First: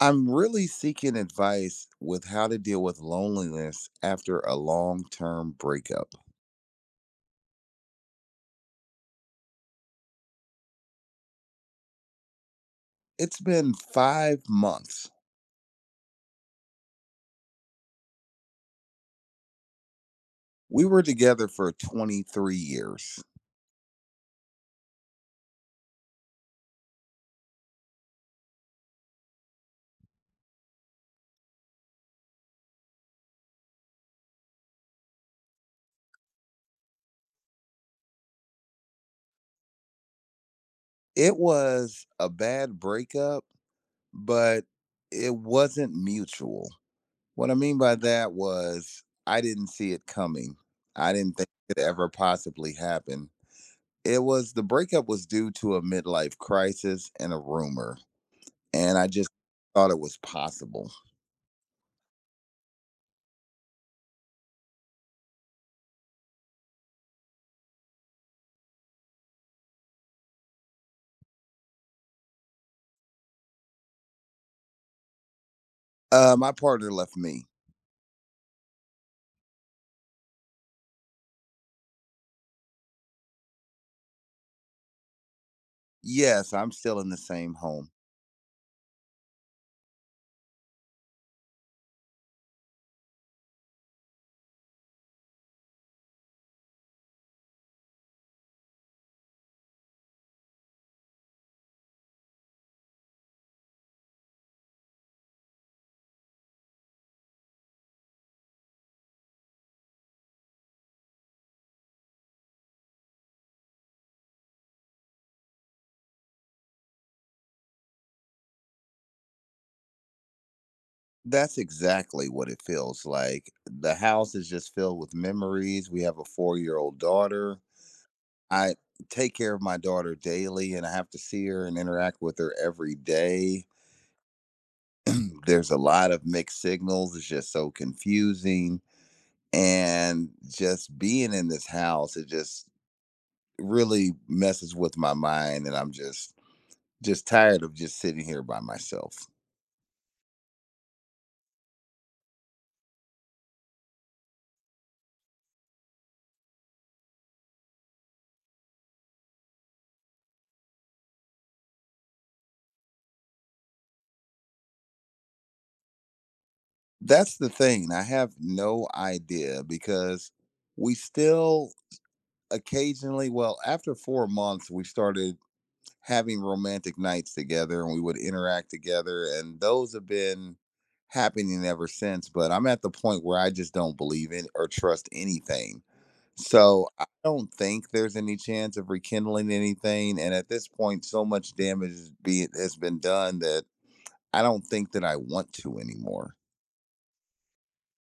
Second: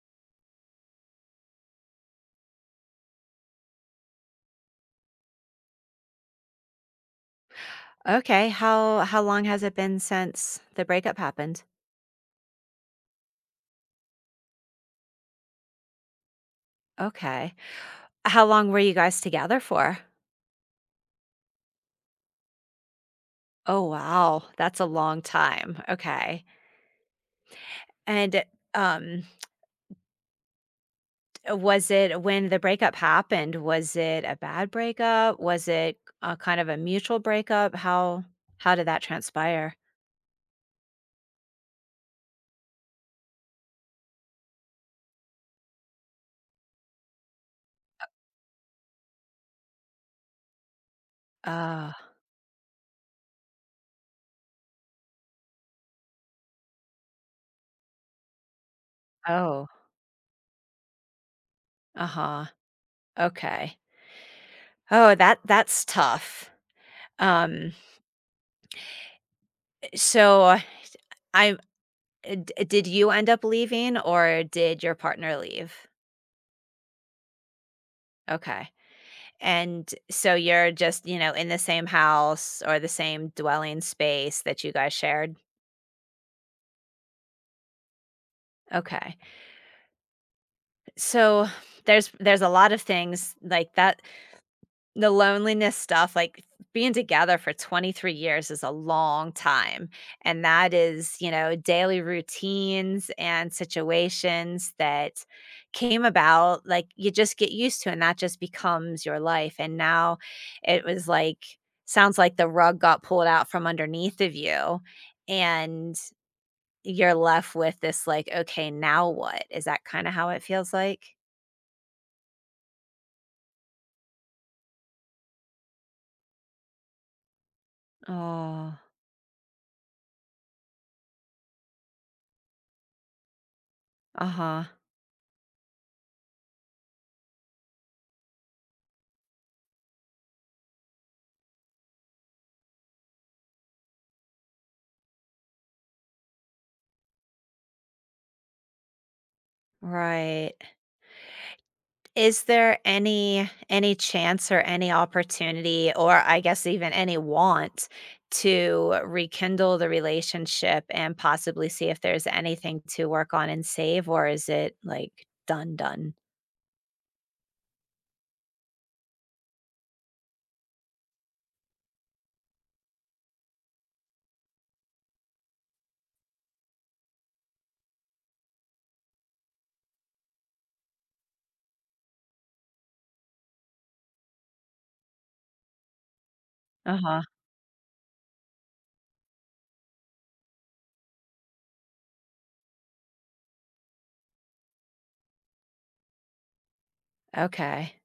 I'm really seeking advice with how to deal with loneliness after a long term breakup. Okay, how long has it been since the breakup happened? It's been 5 months. Okay. How long were you guys together for? We were together for 23 years. Oh, wow, that's a long time. Okay. And, um, was it when the breakup happened, was it a bad breakup? Was it a kind of a mutual breakup? How did that transpire? It was a bad breakup, but it wasn't mutual. What I mean by that was I didn't see it coming, I didn't think it could Oh, ever possibly happen. It was the breakup was due to a midlife crisis and a rumor, and I just oh, thought it was possible. uh-huh. Okay. Oh, that's tough. Um, so I did you end up leaving or did your partner leave? My partner left me. Okay, and so you're just, you know, in the same house or the same dwelling space that you guys shared? Yes, I'm still in the same home. Okay, so there's a lot of things like that. The loneliness stuff, like, being together for 23 years is a long time, and that is, you know, daily routines and situations that came about, like, you just get used to, and that just becomes your life, and now it was like, sounds like the rug got pulled out from underneath of you, and you're left with this, like, "Okay, now what?" Is that kinda how it feels like? That's exactly what it feels like. The house is just filled with memories. We have a 4 year old daughter. I Oh, take care of my daughter daily and I have to see her and interact with her every day. uh-huh, There's a lot of mixed signals. It's just so confusing. And just being in this house, it just really messes with my mind. And I'm just tired of just sitting here by myself. right. Is there any chance or any opportunity or I guess even any want to rekindle the relationship and possibly see if there's anything to work on and save, or is it like done, done? That's the thing. I have no idea because we still occasionally, well, after 4 months, we started having romantic nights together and we would interact together. And those have been happening ever since. But I'm at the point where I just don't believe in or trust anything. So I Uh-huh. don't think there's any chance of rekindling anything. And at this point, so much damage has been done that I don't think that I want to anymore. Okay.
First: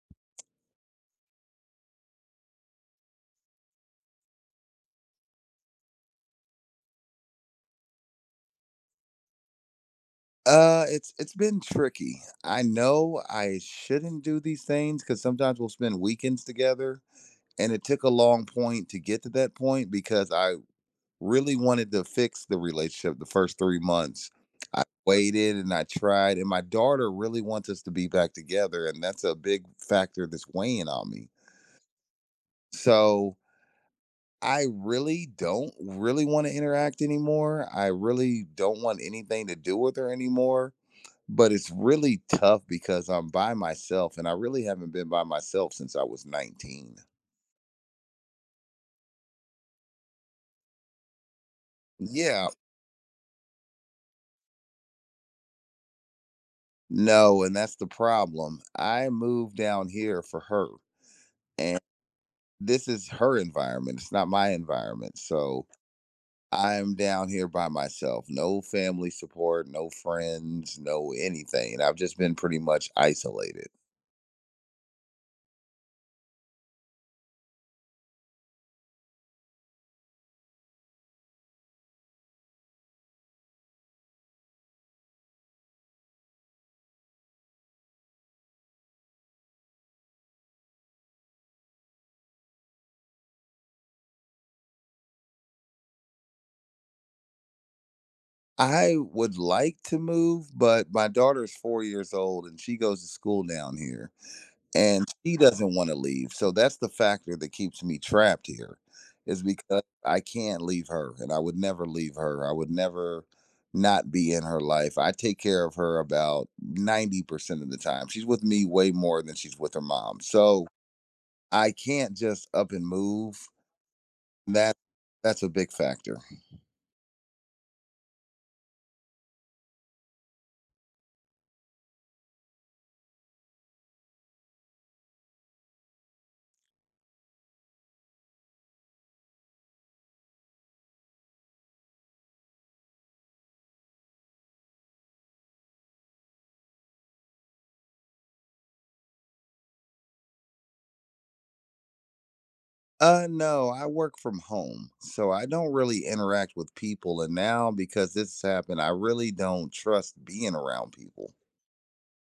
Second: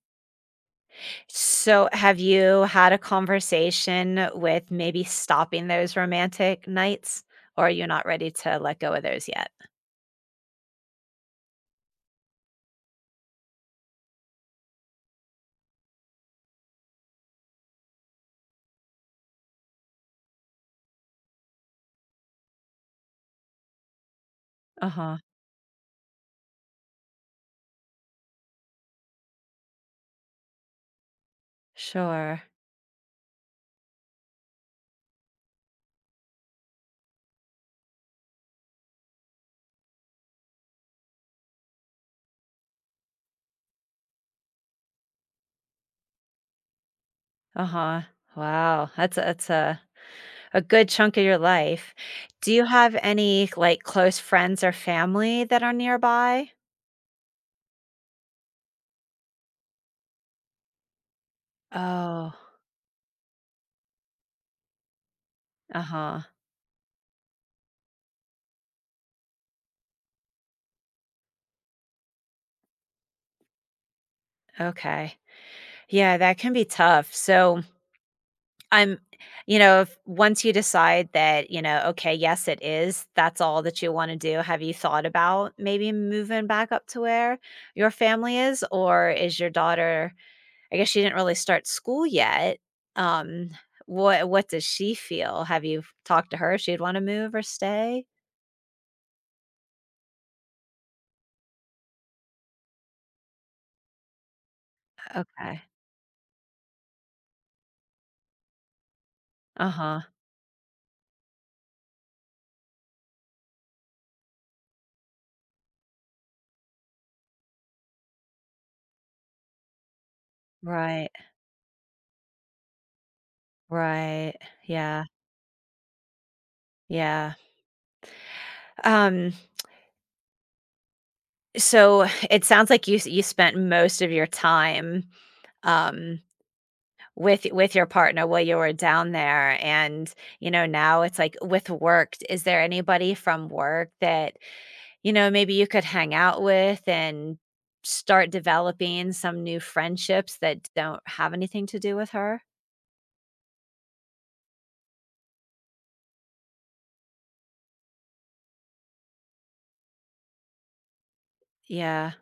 So have you had a conversation with maybe stopping those romantic nights, or are you not ready to let go of those yet? It's been tricky. I know I shouldn't do these things because sometimes we'll spend weekends together, and it took a long point to get to that point because I really wanted to fix the relationship the first 3 months. I Uh-huh. waited and I tried, and my daughter really wants us to be back together, and that's a big factor that's weighing on me. Sure. So I really don't really want to interact anymore. I really don't want anything to do with her anymore, but it's really tough because I'm by myself and I really haven't been by myself since I was 19. Uh-huh. Wow. That's a good chunk of your life. Yeah, Do you have any, like, close friends or family that are nearby? no, and that's the problem. I moved down here for her, and Oh, this is her environment. It's not my environment. So uh-huh, I'm down here by myself. No family support, no friends, no anything. I've just been pretty much isolated. okay. Yeah, that can be tough. So, I'm you know, if once you decide that, you know, okay, yes, it is, that's all that you wanna do, have you thought about maybe moving back up to where your family is? Or is your daughter I guess she didn't really start school yet. Um, what does she feel? Have you talked to her she'd wanna move or stay? I would like to move, but my daughter's 4 years old and she goes to school down here, and she Okay. doesn't want to leave. So that's the factor that keeps me trapped here is because Uh-huh. I can't leave her and I would never leave her. I would never not be in her life. I take care of her about 90% of the time. She's with me way more than she's with her mom. So Right. I can't just up and move. Right. That Yeah. that's a big factor. Yeah. Um, so it sounds like you spent most of your time um with your partner while you were down there. And you know, now it's like, with work, is there anybody from work that, you know, maybe you could hang out with and start developing some new friendships that don't have anything to do with her? No, I work from home. So I don't really interact with people and now because this has happened, I really don't trust being around people. Yeah.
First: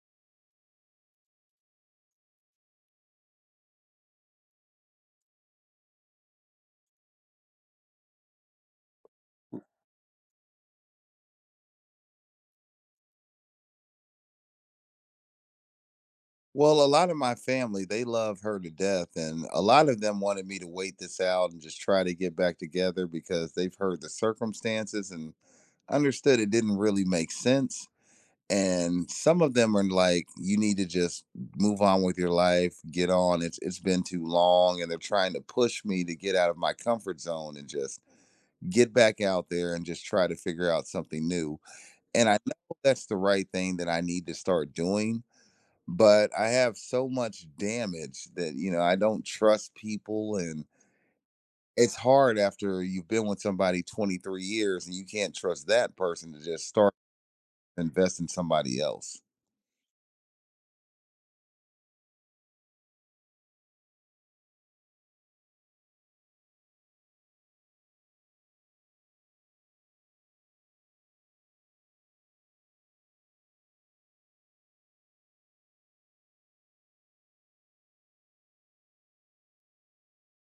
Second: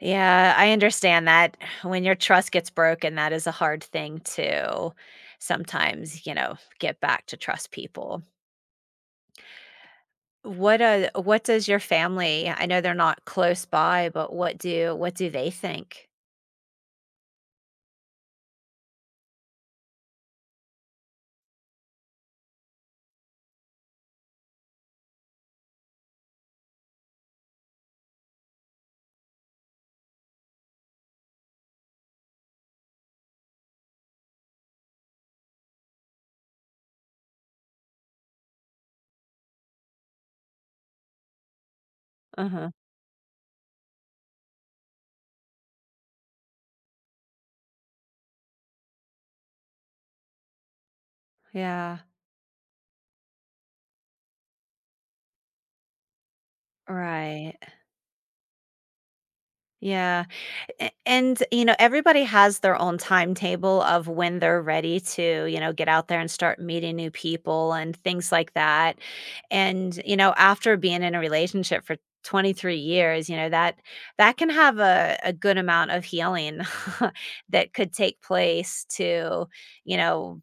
Yeah, I understand that. When your trust gets broken, that is a hard thing to sometimes, you know, get back to trust people. What does your family, I know they're not close by, but what do they think? Well, a lot of my family, they love her to death, and a lot of them wanted me to wait this out and just try to get back together because they've heard the circumstances and understood it didn't really make sense. And some of them are like, you need to just move on with your life, get on. It's been too long. And they're trying to push me to get out of my comfort zone and just get back out there and just try to figure out something new. And I Uh-huh. know that's the right thing that I need to start doing, but I have so much damage that you know I don't trust people, and it's Yeah. hard after you've been with somebody 23 years and you can't trust that person to just start Right. to invest in somebody else. Yeah. A and, you know, everybody has their own timetable of when they're ready to, you know, get out there and start meeting new people and things like that, and, you know, after being in a relationship for 23 years, you know, that can have a good amount of healing that could take place to, you know,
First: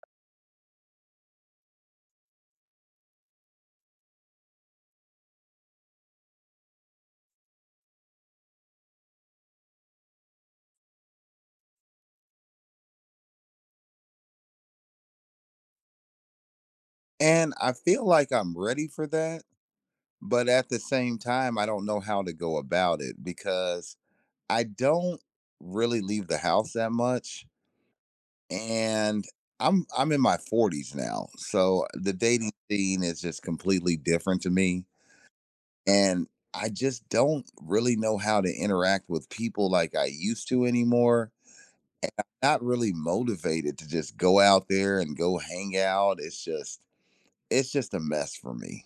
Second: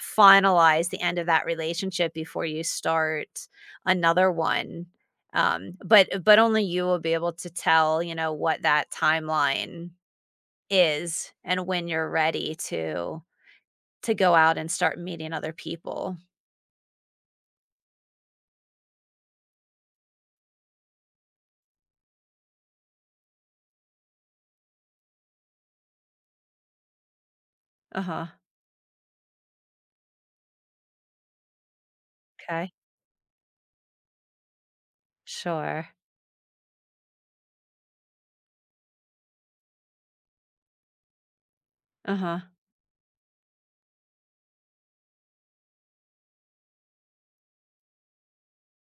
finalize the end of that relationship before you start another one, but only you will be able to tell, you know, what that timeline is and when you're ready to go out and start meeting other people. And I feel like I'm ready for that, but at the same time, I don't know how to go about it because I don't really leave the house that much, Uh-huh. and I'm in my 40s now, so the dating Okay. scene is just completely different to me Sure. and I just don't really know how to interact with people like I used to anymore. And Uh-huh. I'm not really motivated to just go out there and go hang out. It's just a mess for me.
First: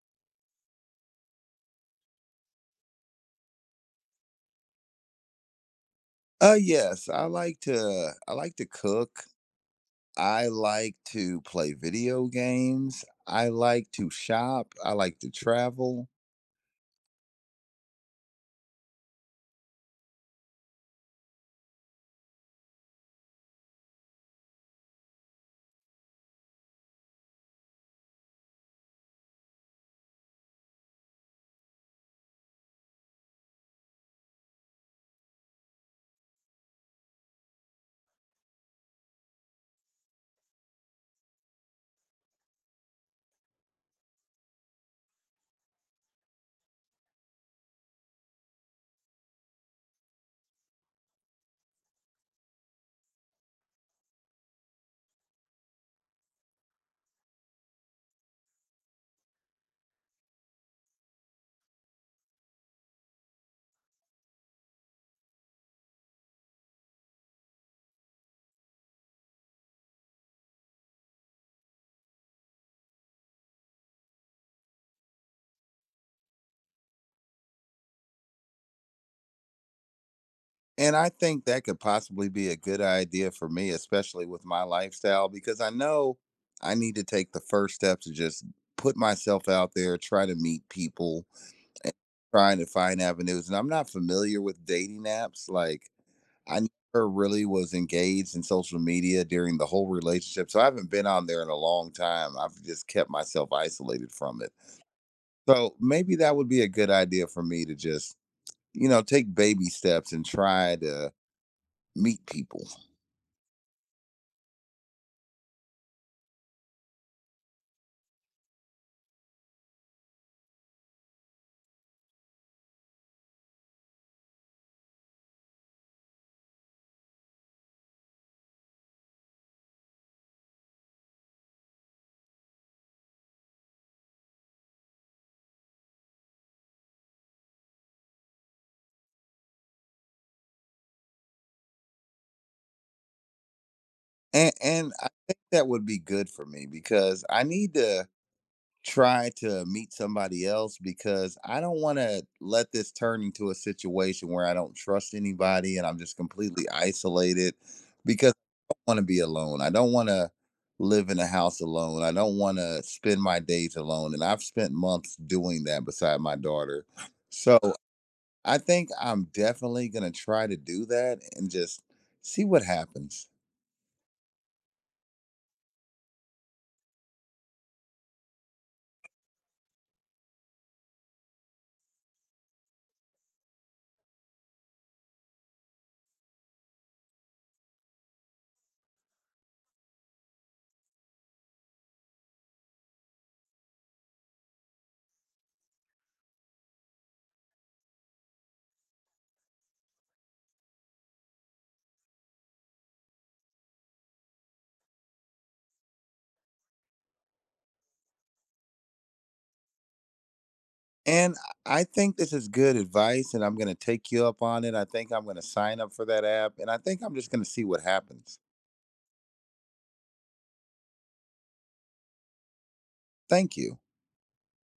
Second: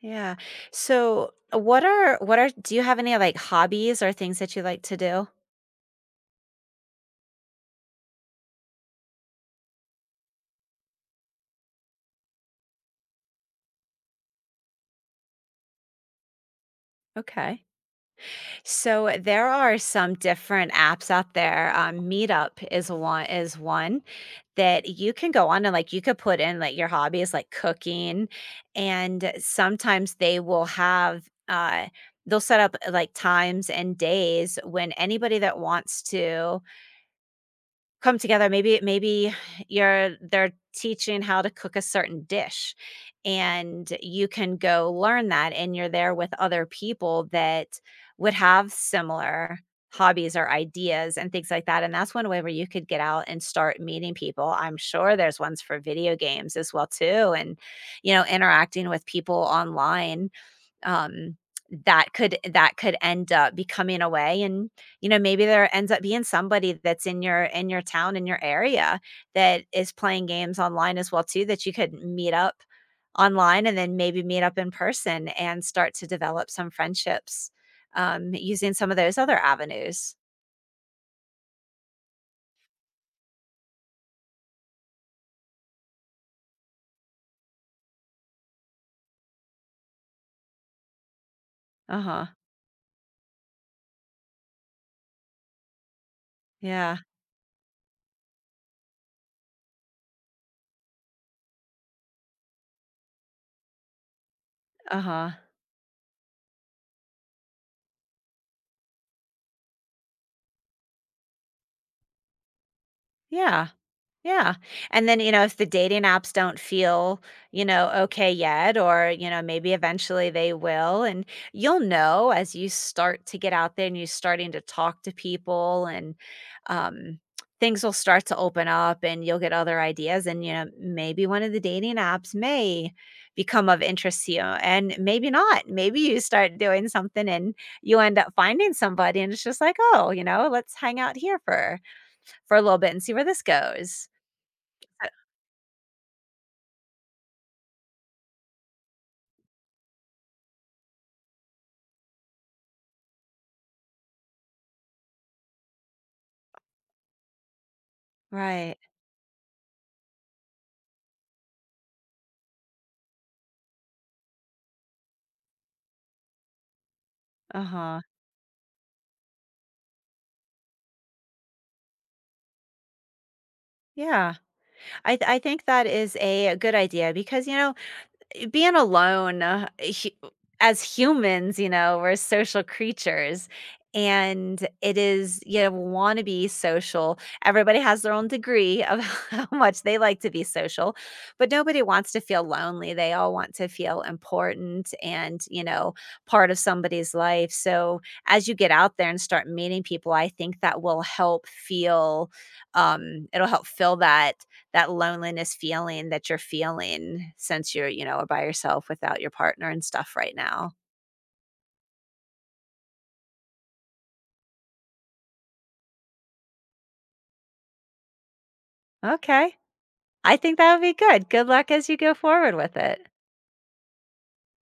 Yeah. So, what are do you have any, like, hobbies or things that you like to do? Yes, I like to cook. I like to play video games. I like to shop. I like to travel. Okay. So there are some different apps out there. Meetup is one that you can go on. And like, you could put in like your hobbies, like cooking, and sometimes they will have they'll set up like times and days when anybody that wants to come together, maybe you're they're teaching how to cook a certain dish, and you can go learn that, and you're there with other people that would have similar hobbies or ideas and things like that. And that's one way where you could get out and start meeting people. I'm sure there's ones for video games as well too, and, you know, interacting with people online, um, that could end up becoming a way. And you know, maybe there ends up being somebody that's in your town, in your area, that is playing games online as well too, that you could meet up online and then maybe meet up in person and start to develop some friendships, using some of those other avenues. And I think that could possibly be a good idea for me, especially with my lifestyle, because I know I need to take the first step to just put myself out there, try to meet people, Uh huh. trying to find avenues. And I'm not familiar with dating apps. Like, I Yeah. never really was engaged in social media during the whole relationship. So I haven't been on there in a long time. I've just kept myself isolated from it. Uh huh. So maybe that would be a good idea for me to just, you know, take baby steps and try to meet people. Yeah. Yeah. And then, you know, if the dating apps don't feel, you know, okay yet, or, you know, maybe eventually they will. And you'll know as you start to get out there and you're starting to talk to people. And um, things will start to open up and you'll get other ideas. And, you know, maybe one of the dating apps may become of interest to you and maybe not. Maybe you start doing something and you end up finding somebody and it's just like, oh, you know, let's hang out here for a little bit and see where this goes. And I think that would be good for me because I need to try to meet somebody else because I don't want to let this turn into a situation where I don't trust anybody and I'm just completely isolated because I Right. don't want to be alone. I don't want to live in a house alone. I don't want to spend my days alone and I've spent months doing that beside my daughter. So, Uh-huh. I think I'm definitely going to try to do that and just see what happens. Yeah. I think that is a good idea because, you know, being alone, hu- as humans, you know, we're social creatures. And it is, you want to be social. Everybody has their own degree of how much they like to be social, but nobody wants to feel lonely. They all want to feel important and, you know, part of somebody's life. So as you get out there and start meeting people, I think that will help feel, it'll help fill that, that loneliness feeling that you're feeling, since you're, you know, are by yourself without your partner and stuff right now. And I think this is good advice, and I'm going to take you up on it. I think I'm going to sign up for that app, and I think I'm just going to see what happens. Okay. I think that would be good. Good luck as you go forward with it. Thank you.